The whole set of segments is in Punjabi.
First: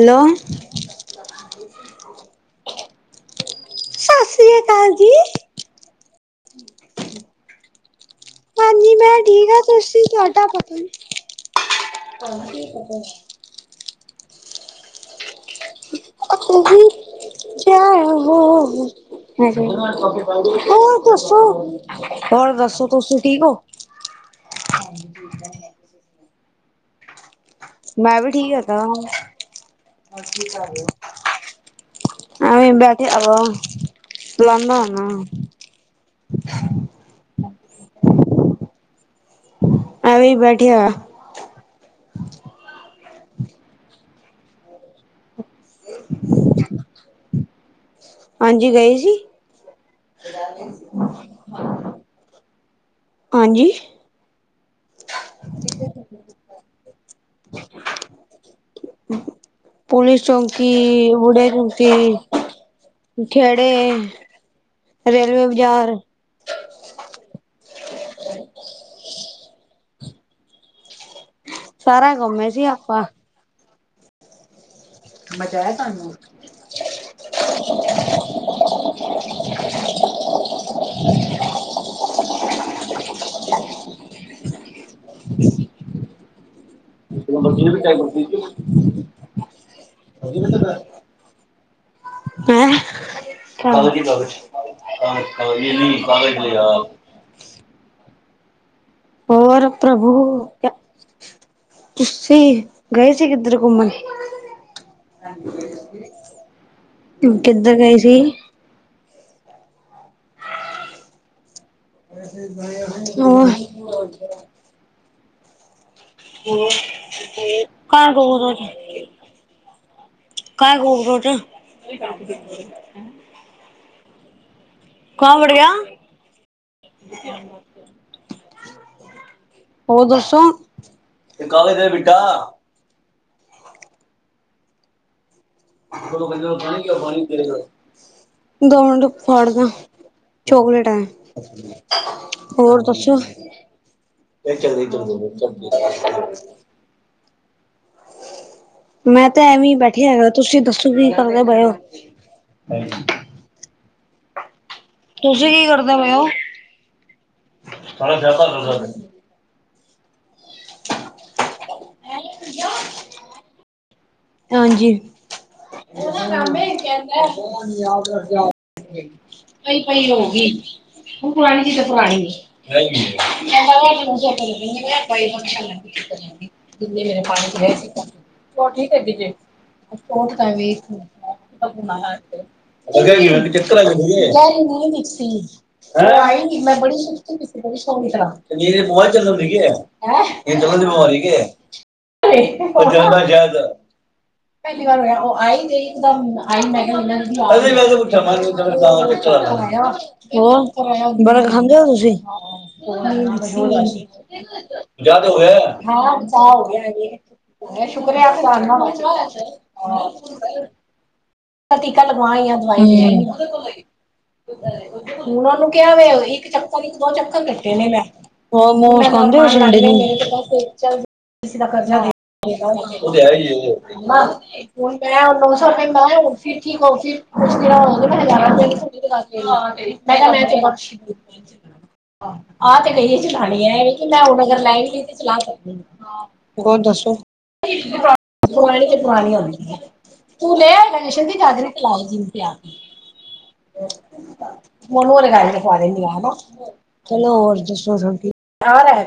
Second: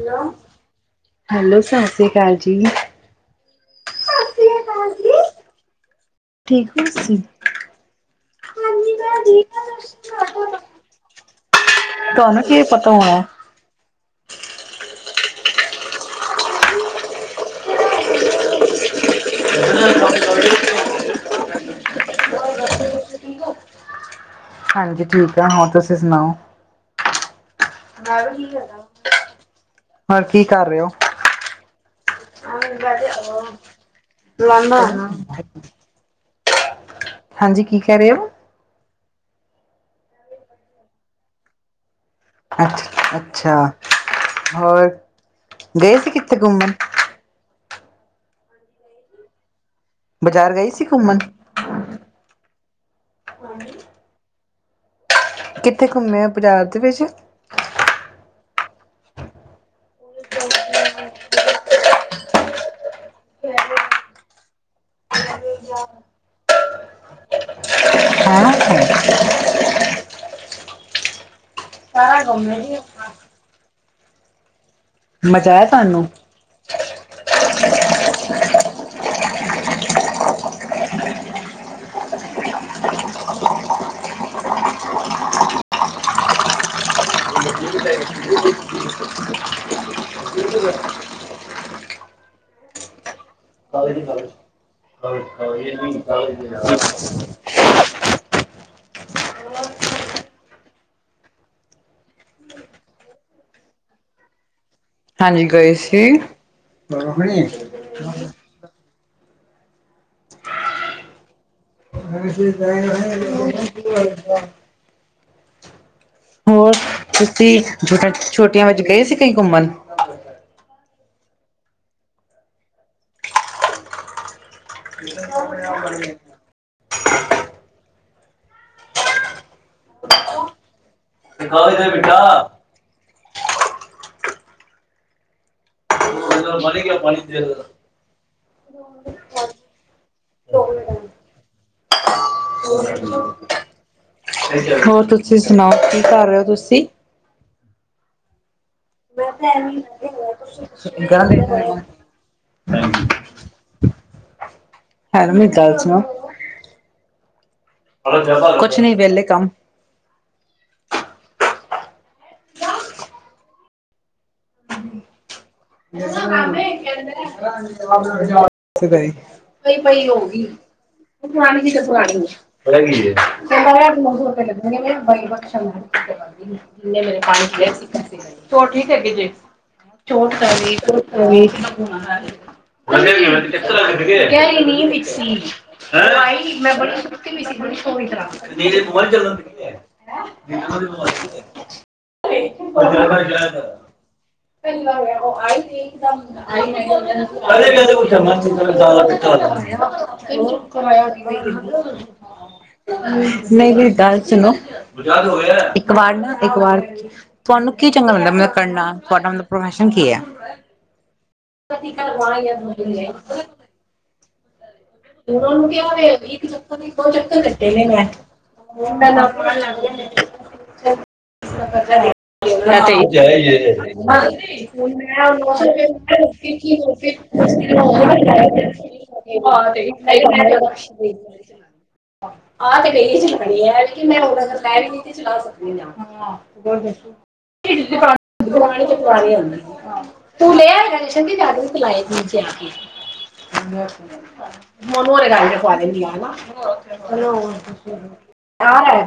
ਹੈਲੋ - ਹੈਲੋ ਸਤਿ ਜੀ ਅਕਾਲ ਜੀ। ਸਤਿ ਸ੍ਰੀ ਅਕਾਲ ਜੀ। ਠੀਕ ਓ ਤੁਸੀਂ। ਹਾਂਜੀ ਮੈਂ ਠੀਕ ਆ ਤੁਸੀਂ ਤੁਹਾਡਾ ਪਤਾ ਨੀ ਤੁਹਾਨੂੰ ਕੀ ਪਤਾ ਹੋਣਾ ਜਾ [unintelligible] ਹੋਰ ਦੱਸੋ? ਹੋਰ ਦੱਸੋ ਤੁਸੀ ਠੀਕ ਹੋ। ਹਾਂਜੀ ਠੀਕ ਆ ਹਾਂ ਤੁਸੀਂ ਸੁਣਾਉ। ਮੈਂ ਵੀ ਠੀਕ ਹੈਗਾ ਵਾ ਹੋਰ ਕੀ ਕਰ ਰਹੇ ਹੋ। ਐਵੇਂ [inaudible] ਬੈਠੇ ਆ ਵਾ ਹ ਲੰਦਾ ਲਾਦਾ ਹੁਨਾ ਹਾਂਜੀ ਕੀ ਕਹਿ ਰਹੇ ਹੋ। ਏਵੀ ਬੈਠੇ ਆ। ਅੱਛ - ਅੱਛਾ ਹੋਰ ਗਏ ਸੀ ਕਿੱਥੇ ਘੁੰਮਣ ਹਾਂਜੀ ਗਏ ਸੀ। ਬਜ਼ਾਰ ਗਈ ਸੀ ਘੁੰਮਣ? ਹਾਂਜੀ? ਕਿੱਥੇ ਘੁੰਮੇ ਓ ਬਾਜ਼ਾਰ ਦੇ ਵਿੱਚ? [inaudible] ਪੁਲਿਸ ਚੌਂਕੀ, ਬੁਢੇ ਚੌਂਕੀ- ਖੇੜੇ, ਰੇਲਵੇ ਬਾਜ਼ਾਰ। [unintelligible] ਸਾਰਾ ਘੁੰਮੇ ਸੀ ਆਪਾਂ। ਮਜ਼ਾ ਆਇਆ ਤਾਨੂੰ? [inaudible] [unintelligible] ਮੈਂ [unintelligible] ਤੁਹਾਨੂੰ? ਕਾਗਜ਼ ਲੈ ਆ। ਹੋਰ ਪ੍ਰਭੂ ਤੁਸੀਂ, ਗਏ ਸੀ ਕਿੱਧਰ ਘੁੰਮਣ? ਹਾਂਜੀ ਗਏ ਸੀ ਕਿੱਧਰ ਗਏ ਸੀ? ਹੋਰ ਹੋਰ ਤੁਸੀਂ ਕਾਂ ਕੋਕਰੋਚ ਛੋਟੀਆਂ ਵਿੱਚ ਗਏ ਸੀ ਕਈ ਘੁੰਮਣ? [unintelligible] ਕੌਣ ਵੜ ਗਿਆ? ਹੋਰ ਦੱਸੋ, ਕਾਗਜ ਦੇ ਬੇਟਾ। [unintelligible] ਪਾਣੀ ਦੇਖ ਦੋ ਮਿੰਟ ਫੜਲਾ, ਚੋਕਲੇਟ ਏ। ਹੋਰ ਦੱਸੋ। ਹੋਰ ਤੁਸੀਂ ਸੁਣਾਓ ਕੀ ਕਰ ਰਹੇ ਹੋ [unintelligible] ਤੁਸੀਂ ਮੈਂ ਤਾਂ ਤੇ ਐਵੇਂ ਬੈਠੇ ਹੈਗਾ ਤੁਸੀਂ ਦੱਸੋ ਈ ਕੀ [unintelligible] ਗੱਲ ਕਰਦੇ ਏਦਾਂ ਪਏ ਹੋ ਆ, ਹਾਂਜੀ। [inaudible] ਤੁਸੀਂ ਕੀ ਕਰਦੇ ਪਏ ਓ? ਕੁਛ ਨੀ ਵਿਹਲੇ ਕੰਮ [inaudible] ਹਾਂਜੀ। [inaudible] [unintelligible] ਉਹਦਾ ਕੰਮ ਇਹ ਕਹਿੰਦਾ ਉਥੇ ਈ ਪਈ ਹੋਓਗੀ। [unintelligible] ਹੁਣ ਜਿੰਨੇ ਪੁਰਾਣੀ ਚੀਜ਼ ਤਾਂ ਪੁਰਾਣੀ ਹੈ ਕਹਿੰਦਾ ਉਹ ਤੁਹਾਨੂੰ ਸੋ ਕਰ ਦਿੰਦੀ ਮੈਂ ਪਈ ਫੰਕਸ਼ਨ ਲੈ ਜਾਂਦੀ ਇਹ ਮੇਰੇ ਪਾਣੀ ਪਿਆ ਸੀ ਠੀਕ [unintelligible] ਜੇ [unintelligible] [unintelligible] ਚੋਟ ਕਰੀ ਗਹਿਰੀ ਨੀਂਹ ਵਿੱਚ ਸੀ ਹੈਂ [unintelligible] ਆਈ, ਮੈਂ ਬੜੀ ਸੁੱਤੀ ਵੀ ਸੀ, ਬੜੀ ਸੋਹਣੀ ਤਰ੍ਹਾਂ। ਹਵਾਂ ਚੱਲਣ ਡਈ ਏ ਹੈਂ [unintelligible] [unintelligible] ਪਹਿਲੀ ਪਹਿਲਾਂ ਵਾਰ ਹੋਇਆ। ਉਹ ਆਈ ਤੇ ਇੱਕਦਮ ਆਈ ਮੈਂ ਅਰੇ ਕਹਿੰਦੇ ਕੁਛ ਮਨ ਜ਼ਿਆਦਾ ਪਿੱਛਾ [unintelligible] ਹੋ, ਕਰਾਇਆ ਬੜਾ ਖਾਂਦੇ ਓ ਤੁਸੀਂ। ਮੇਰੀ ਗੱਲ ਸੁਣੋ ਯਾਦ ਹੋਇਆ ਇੱਕ ਗਿਆ ਵਾਰ ਹਾਂ ਨਾ ਇੱਕ ਹੋ ਵਾਰ ਤੁਹਾਨੂੰ ਗਿਆ ਕੀ ਚੰਗਾ ਸ਼ੁਕਰ ਐ ਲੱਗਦਾ ਆ ਮਤਲਬ ਤੁਹਾਡਾ ਮਤਲਬ ਪ੍ਰੋਫੈਸ਼ਨ ਕੀ ਐ? ਟੀਕਾ ਲਗਵਾਈ ਆ ਦਵਾਈ ਲਈ [inaudible] ਹੁਣ ਉਹ ਨੂੰ ਕਿਹਾ ਵੇ ਇੱਕ ਚੱਪਲ ਵਿੱਚ ਦੋ ਚੱਕਰ ਕੱਟੇ ਨੇ ਮੈਂ। ਮੈਂ ਨਾ ਆਪਣਾ ਲੰਚ [unintelligible] ਕਿਸੀ ਦਾ ਖਰਚਾ ਕਰਜ਼ਾ ਦੇ [unintelligible] ਹੁਣ ਮੈਂ ਨੌ ਓ ਤੇ ਹੈ ਇ ਏ। ਸੌ ਰੁਪਏ ਮੈਂ ਰੋਟੀ ਕੀ ਰੋਟੀ ਉਸਨੇ ਨੌ ਸੌ ਰੁਪਏ ਲਾਇਆ ਤੇ [unintelligible] ਹਾਂ ਤੇ ਇੱਕ [inaudible] ਮੈਂ ਬਖਸ਼ ਦੇ ਆ ਤੇ ਗਈ ਏ ਚਲਾਣੀ, ਐ ਏ ਕਿ ਮੈਂ ਹੁਣ ਅਗਰ ਲੈ ਵੀ ਲਈ ਤੇ ਚਲਾ ਸਕਦੀ ਆ। ਹੋਰ ਦੱਸੋ? [unintelligible] ਪੁਰਾਣੀ ਤੇ ਪੁਰਾਣੀ ਹੁੰਦੀ ਹੈ [unintelligible] ਤੂੰ ਲੈ ਲਿਆ [unintelligible] ਆਏਗਾ [unintelligible] ਜਸ਼ਨ ਦੀ ਚਾਦਰੀ ਤੇ ਲਾਈ ਜਿੰਨ ਤੇ ਆ ਮੈਨੂੰ ਮੋਨੂੰ ਓਰ ਦੇ ਵਾਲੇ ਘਰ ਈ ਗਾੜੀ ਰਖਵਾ ਦੇਨੀ ਦੇਣੀ ਆ, ਨਾ ਚਲੋ ਹੋਰ ਦੱਸੋ ਸਭ ਹੈਨਾ।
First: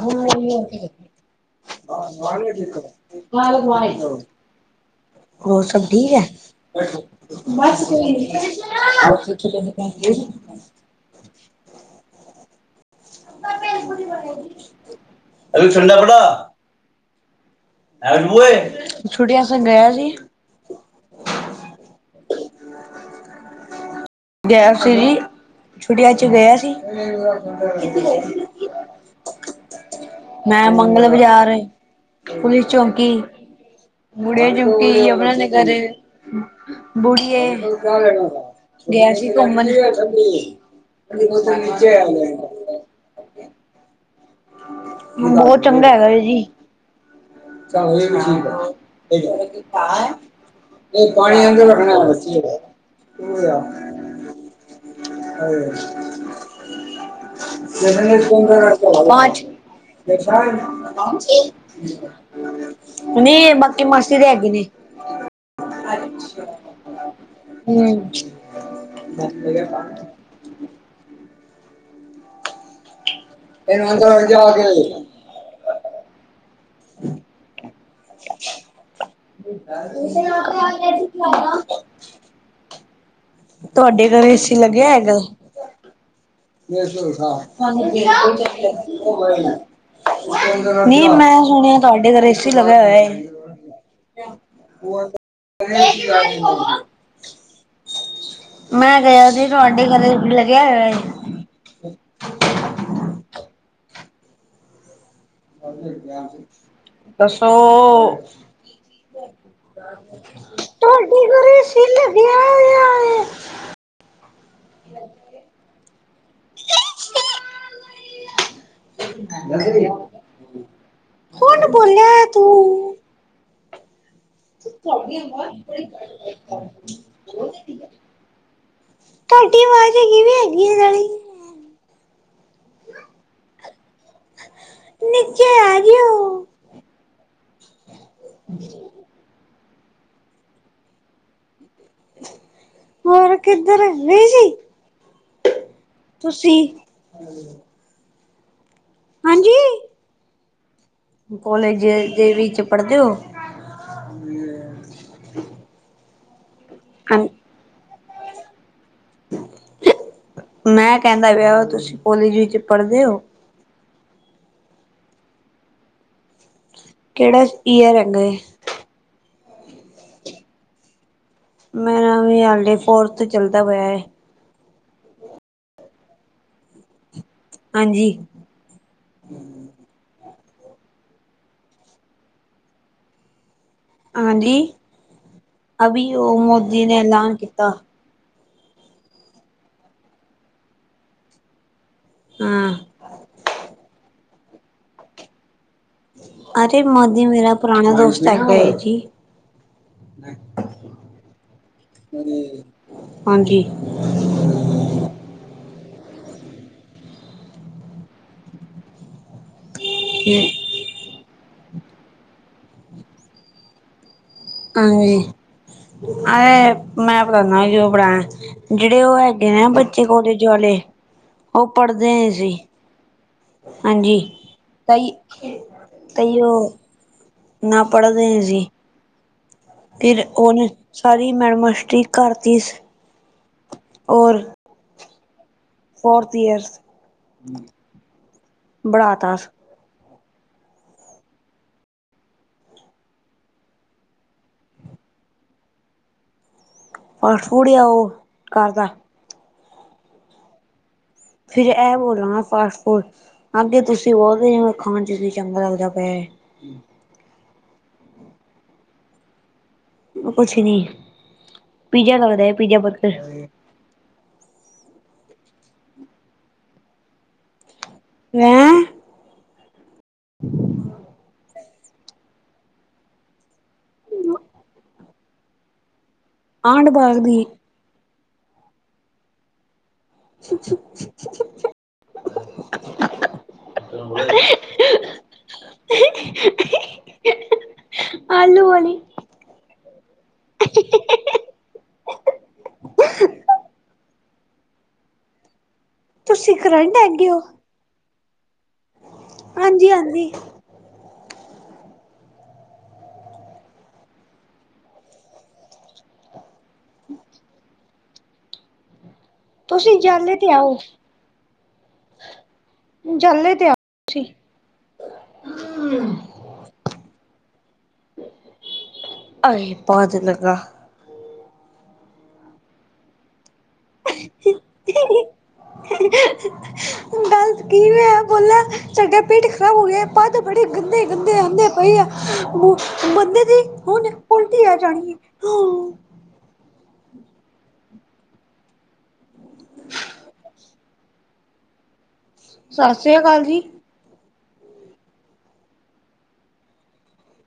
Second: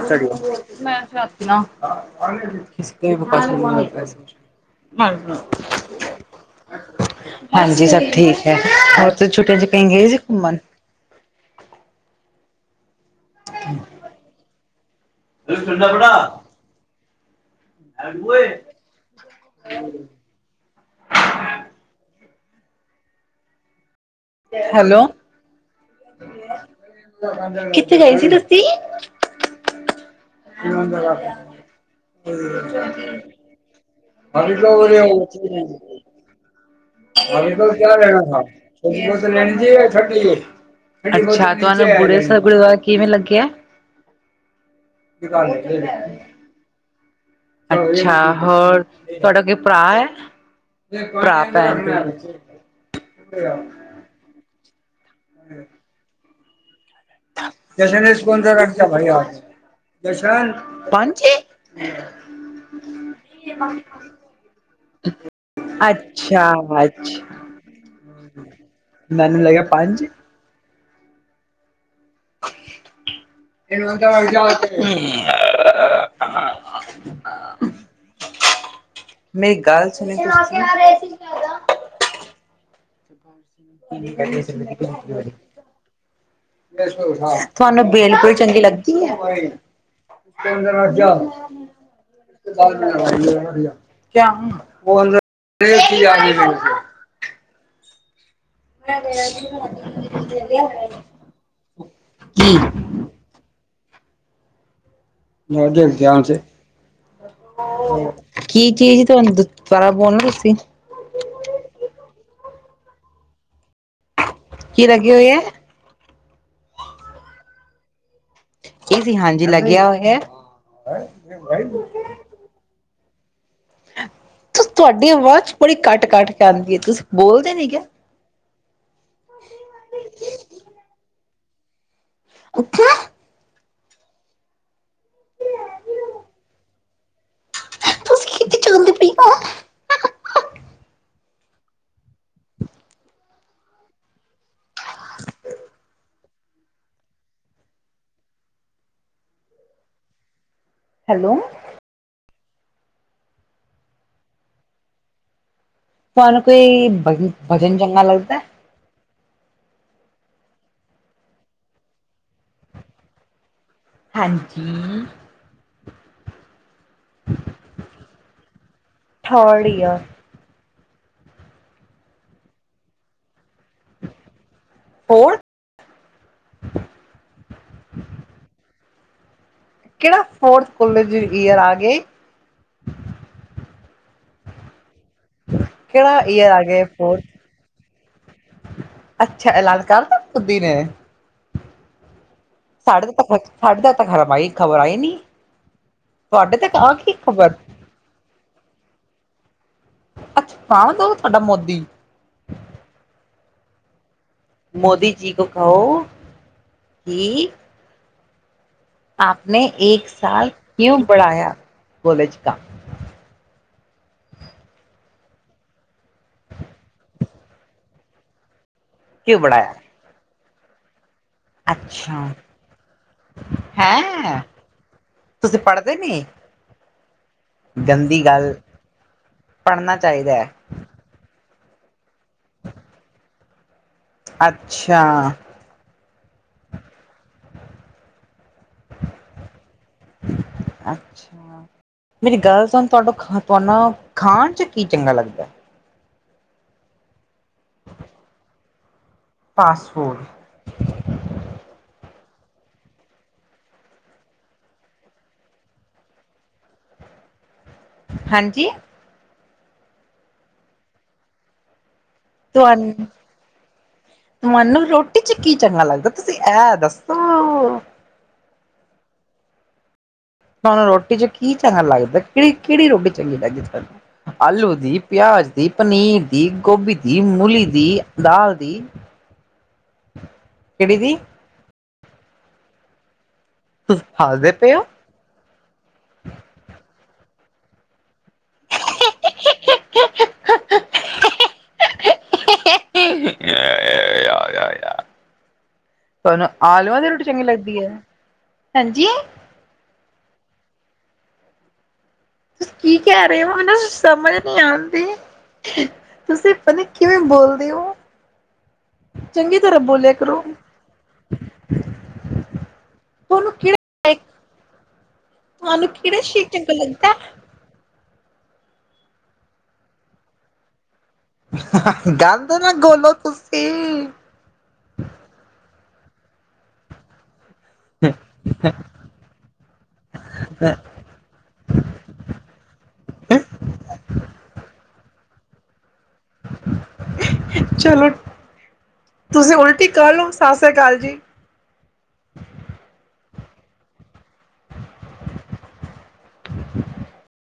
[unintelligible] [unintelligible] ਚਕ ਠੀਕ ਏ। [unintelligible] ਤੁਸੀ ਕੇੜ੍ਹੀ ਬਕਵਾਸ ਕਰਨ ਲੱਗ ਗਏ ਸੀ ਵਿਚ। ਹੋਰ ਸਭ ਠੀਕ ਐ। ਬਸ ਕੋਈ ਨੀ [unintelligible] [unintelligible] ਅਰੇ ਠੰਡਾ ਬੜਾ। [unintelligible] ਗਿਆ ਸੀ ਜੀ। ਛੁੱਟੀਆਂ ਚ ਗਿਆ ਸੀ ਕਿੱਥੇ ਗਈ ਸੀ ਦੱਸੀ [unintelligible] ਮੈਂ ਮੰਗਲ ਬਾਜ਼ਾਰ, ਪੁਲਿਸ ਚੌਂਕੀ ਬੁੜੀਆਂ ਚੌਕੀ, ਯਮੁਨਾਨਗਰ [unintelligible] [unintelligible] ਗਿਆ ਸੀ ਘੁੰਮਣ ਅਛਾ ਤੁਆਨੂੰ ਬੁੜ੍ਹੀਆਂ ਸਾਈਬ ਗੁਰਦੁਆਰਾ ਕਿਵੇਂ ਲਗਯੈ? ਬਹੁਤ ਚੰਗਾ ਹੈਗਾ ਏ ਜੀ। ਚੱਲੋ ਏ ਅੱਛਾ ਵੀ ਠੀਕ ਹੋਰ ਤੁਹਾਡਾ ਕੋਈ ਭਰਾ ਐ ਹੈ [unintelligible] ਨਈ ਪਾਣੀ ਵਾਂਗੂੰ ਰੱਖਣੈ ਬੱਚੀ ਦੇ [unintelligible] ਹਾਂਜੀ। ਚਸ਼ਮੇ [unintelligible] [unintelligible] ਨੀਂ ਏ ਬਾਕੀ ਮਾਸੀ ਦੇ ਹੈਗੇ ਨੇ। ਹਮ ਅੱਛਾ-ਅੱਛਾ। ਮੈਨੂੰ ਲੱਗਿਆ ਪੰਜ, ਏ ਮੰਦਰ ਵਾਲ ਜਾਂ [inaudible] [inaudible] ਕੇ। ਮੇਰੀ ਗੱਲ ਸੁਣਿਉ ਤੁਸੀਂ ਤੁਆਡੇ ਘਰ ਏ ਸੀ ਲੱਗਿਆ ਹੈਗਾ? ਇਹ ਸੁਖਾ ਤੁਆਨੂੰ ਭੇਲਪੂਰੀ ਚੰਗੀ ਲੱਗਦੀ ਐ। ਨਹੀਂ ਮੈਂ ਸੁਣਿਆ ਤੁਹਾਡੇ ਘਰ ਏਸੀ ਲੱਗਿਆ ਹੋਇਆ ਏ। [unintelligible] [unintelligible] ਮੈਂ ਕਿਆ ਸੀ ਤੂੰਆਂਢੇ ਘਰੇ ਲੱਗਿਆ ਹੋਇਆ ਏ? ਕੀ? ਹਾਂਜੀ ਧਿਆਨ ਸੇ। ਦੱਸੋ ਕੀ ਚੀਜ਼ ਤੁਆਨ ਦੁਬਾਰਾ ਬੋਲਨਾ ਤੁਸੀਂ। ਤੁਹਾਡੇ ਘਰੇ ਏਸੀ ਲੱਗਿਆ ਹੋਇਆ ਏ? ਕੀ ਲੱਗੀ ਹੋਈ ਐ‌? ਇਹ ਸੀ ਹਾਂਜੀ ਲੱਗਿਆ ਹੋਇਆ ਹੈ [unintelligible] ਹੁਨ ਬੋਲਿਆ ਏ ਤੂੰ। ਤੁ-ਤੁਆਡੀ ਆਵਾਜ਼ ਬੜੀ ਘੱਟ-ਘੱਟ ਕੇ ਆਂਦੀ ਏ, ਤੁਸੀਂ ਬੋਲਦੇ ਨੀ ਕੇ? ਤੁਆਡੀ ਆਵਾਜ਼ ਕਿਵੇਂ ਹੈਗੀ ਆ ਨਾਲੇ। ਅੱਛਾ। ਨੀਚੇ ਆ ਜਿਓ। ਤੁਸੀਂ ਕਿੱਥੇ ਚੰਦੇ ਪੇ ਆ। ਹੋਰ ਕਿੱਧਰ ਗਈ ਸੀ? [inaudible] ਤੁਸੀਂ। ਹਾਂਜੀ। ਹੈਲੋ ਕੋਲੇਜ ਜ ਦੇ ਵਿੱਚ ਪੜ੍ਹਦੇ ਹੋ? ਤੁਹਾਨੂੰ ਕੋਈ ਭਜ ਭਜਨ ਚੰਗਾ ਲੱਗਦੈ? ਮੈਂ ਕਹਿੰਦਾ ਵਿਆ ਤੁਸੀਂ ਕੋਲੇਜ ਵਿੱਚ ਪੜ੍ਹਦੇ ਹੋ? ਹਾਂਜੀ। ਕਿਹੜਾ ਇਯਰ ਹੈਗਾ? Third year. ਮੇਰਾ ਵੀ ਹਲੇ ਫੋਰਥ ਚੱਲਦਾ ਵਿਆ ਏ। ਫੌਰ ਹਾਂਜੀ। ਕਿਹੜਾ ਫੋਰਥ ਕੋਲਜ ਈਅਰ ਆ ਗਿਆ ਈ? ਹਾਂਜੀ, ਅਭੀ ਕਿਹੜਾ ਉਹ ਈਅਰ ਆ ਗਏ ਮੋਦੀ ਨੇ ਐਲਾਨ ਕੀਤਾ। ਅੱਛਾ, ਐਲਾਨ ਕਰਤਾ ਮੋਦੀ ਨੇ। ਹਾ। ਸਾਡੇ ਸਾਡੇ ਤ ਤਾਂ ਖਰਮ ਆਈ ਖ਼ਬਰ ਆਈ ਨੀ, ਤੁਹਾਡੇ ਤੱਕ ਅਰੇ ਆ ਕੀ ਮੋਦੀ ਖ਼ਬਰ? ਮੇਰਾ ਪੁਰਾਣਾ ਦੋਸਤ ਹੈਗਾ ਏ ਜੀ। ਅੱਛਾ ਪੁਰਾਣਾ ਦੋਸਤ ਤੁਹਾਡਾ ਮੋਦੀ। ਹਾਂਜੀ। ਮੋਦੀ ਜੀ ਕੋ ਕਹੋ ਕਿ ਆਪ ਨੇ ਇੱਕ ਸਾਲ ਕਿਉਂ ਬੜਾਇਆ ਕੌਲੇਜ ਕਾ? ਹਾਂਜੀ, ਮੈ ਪੜਾਣਾ ਜੋ ਪੜਾਣਾ। ਜਿਹੜੇ ਉਹ ਹੈਗੇ ਨੇ ਆ ਬੱਚੇ ਕੋਲੇਜ ਵਾਲੇ, ਉਹ ਪੜ੍ਹਦੇ ਨਹੀਂ ਸੀ। ਹਾਂਜੀ, ਹੈਂ ਕਈ ਤੁਸੀਂ ਪੜ੍ਹਦੇ ਨੀ ਤਈਉ ਨਾ ਗੰਦੀ ਪੜ੍ਹਦੇ ਐ ਗੱਲ ਜੀ, ਪੜ੍ਹਨਾ ਫਿਰ ਚਾਹੀਦਾ ਹੈ ਉਹਨੇ ਸਾਰੀ ਮੈਡਮਾਂ ਸਟਰੀਕ ਕਰਤੀ ਸ ਔਰ ਅੱਛਾ। ਫੋਰਥ ਈਅਰਸ, ਬਣਾਤਾ। ਅੱਛਾ। ਮੇਰੀ ਗੱਲ ਸੁਣ, ਤੁਹਾਡਾ ਖਾ ਤੁਹਾਨੂੰ ਖਾਣ 'ਚ ਕੀ ਚੰਗਾ ਲੱਗਦੈ? ਓਹ ਫੂੜ ਆ ਉਹ ਘਰ ਦਾ ਫਾਸਟ ਫੂਡ। ਫਿਰ ਇਹ ਬੋਲੋ ਨਾ ਫਾਸਟ ਫੂਡ, ਅੱਗੇ ਤੁਸੀਂ ਬੋਲਦੇ ਓਖਾਣ 'ਚ ਚੰਗਾ ਲੱਗਦਾ ਪਿਆ ਏ। ਹਾਂਜੀ। ਉਹ ਕੁਛ ਨੀ, ਪੀਜ਼ਾ ਲਗਦ ਤੁਹਾਨੂੰ ਤੁਹਾਨੂੰ ਰੋਟੀ 'ਚ ਕੀ ਚੰਗਾ ਲੱਗਦੈ, ਤੁਸੀਂ ਇਹ ਦੱਸੋ? ਹੈਂ ਤੁੂਹਾਨੂੰ ਰੋਟੀ 'ਚ ਕ ਕੀ ਚੰਗਾ ਲੱਗਦਾ, ਕਿਹੜੀ-ਕਿਹੜੀ ਰੋਟੀ ਚੰਗੀ ਲੱਗਦੀ ਤੁਹਾਨੂੰ ਆਲੂ ਦੀ, ਪਿਆਜ਼ ਦੀ ਦੀ ਪਨੀਰ ਦੀ, ਆਂਢ ਗੋਭੀ ਬਾਗ ਦੀ, ਮੂਲੀ ਦੀ, ਦਾਲ ਦੀ। ਕਿਹੜੀ [inaudible] ਦੀ ਤੁਸੀਂ ਹੱਸਦੇ ਪਏ ਹੋ? [inaudible] ਆਲੂ ਆਲੀ। [inaudible] ਤੁਹਾਨੂੰ ਤੁਸੀਂ ਕਰੰਟ ਆਲੂਆਂ ਦੀ ਰੋਟੀ ਹੈਗੇ ਹੋ ਚੰਗੀ ਲੱਗਦੀ ਐ, ਹੈਂਜੀ ਹਾਂਜੀ-ਹਾਂਜੀ ਤੁਸੀਂ ਕੀ ਕਹਿ ਰਹੇ ਹੋ ਹਨਾ, ਸਮਝ ਨੀ ਆਂਦੀ। ਤੁਸੀਂ ਪਤਾ ਨਈ ਕਿਵੇਂ ਬੋਲਦੇ ਔ ਤੁਸੀਂ ਜਾਲੇ ਤੇ ਆਓ, ਤੁਹਾਨੂੰ ਜਾਲੇ ਤੇ ਆਓ ਜੀ ਤੁਹਾਨੂੰ ਕਿਵੇਂ ਸ਼ੀਕ ਚੰਗਾ ਲੱਗਦਾ। ਅਏ ਪੈਰ ਚ ਲੱਗਾ ਹਾ ਹਾ ਗੰਦ ਨਾ ਘੋਲੋ ਤੁਸੀਂ ਹ [inaudible] [unintelligible] ਕਿਵੇਂ ਬੋਲਿਆ ਸਾਡਾ ਪੇਟ ਖਰਾਬ ਹੋ ਗਯਾ ਈ ਪਧ ਬੜੇ ਗੰਦੇ- ਗੰਦੇ ਆਉਂਦੇ ਪਏ ਆ ਬੰਦੇ ਦੀ ਹੁਣ ਉਲਟੀ ਆ ਜਾਣੀ ਹ ਚਲੋ ਤੁਸੀਂ ਉਲਟੀ ਕਰ ਲਓ ਸਤਿ ਸ੍ਰੀ ਅਕਾਲ ਜੀ। ਸਤਿ ਸ੍ਰੀ ਅਕਾਲ ਜੀ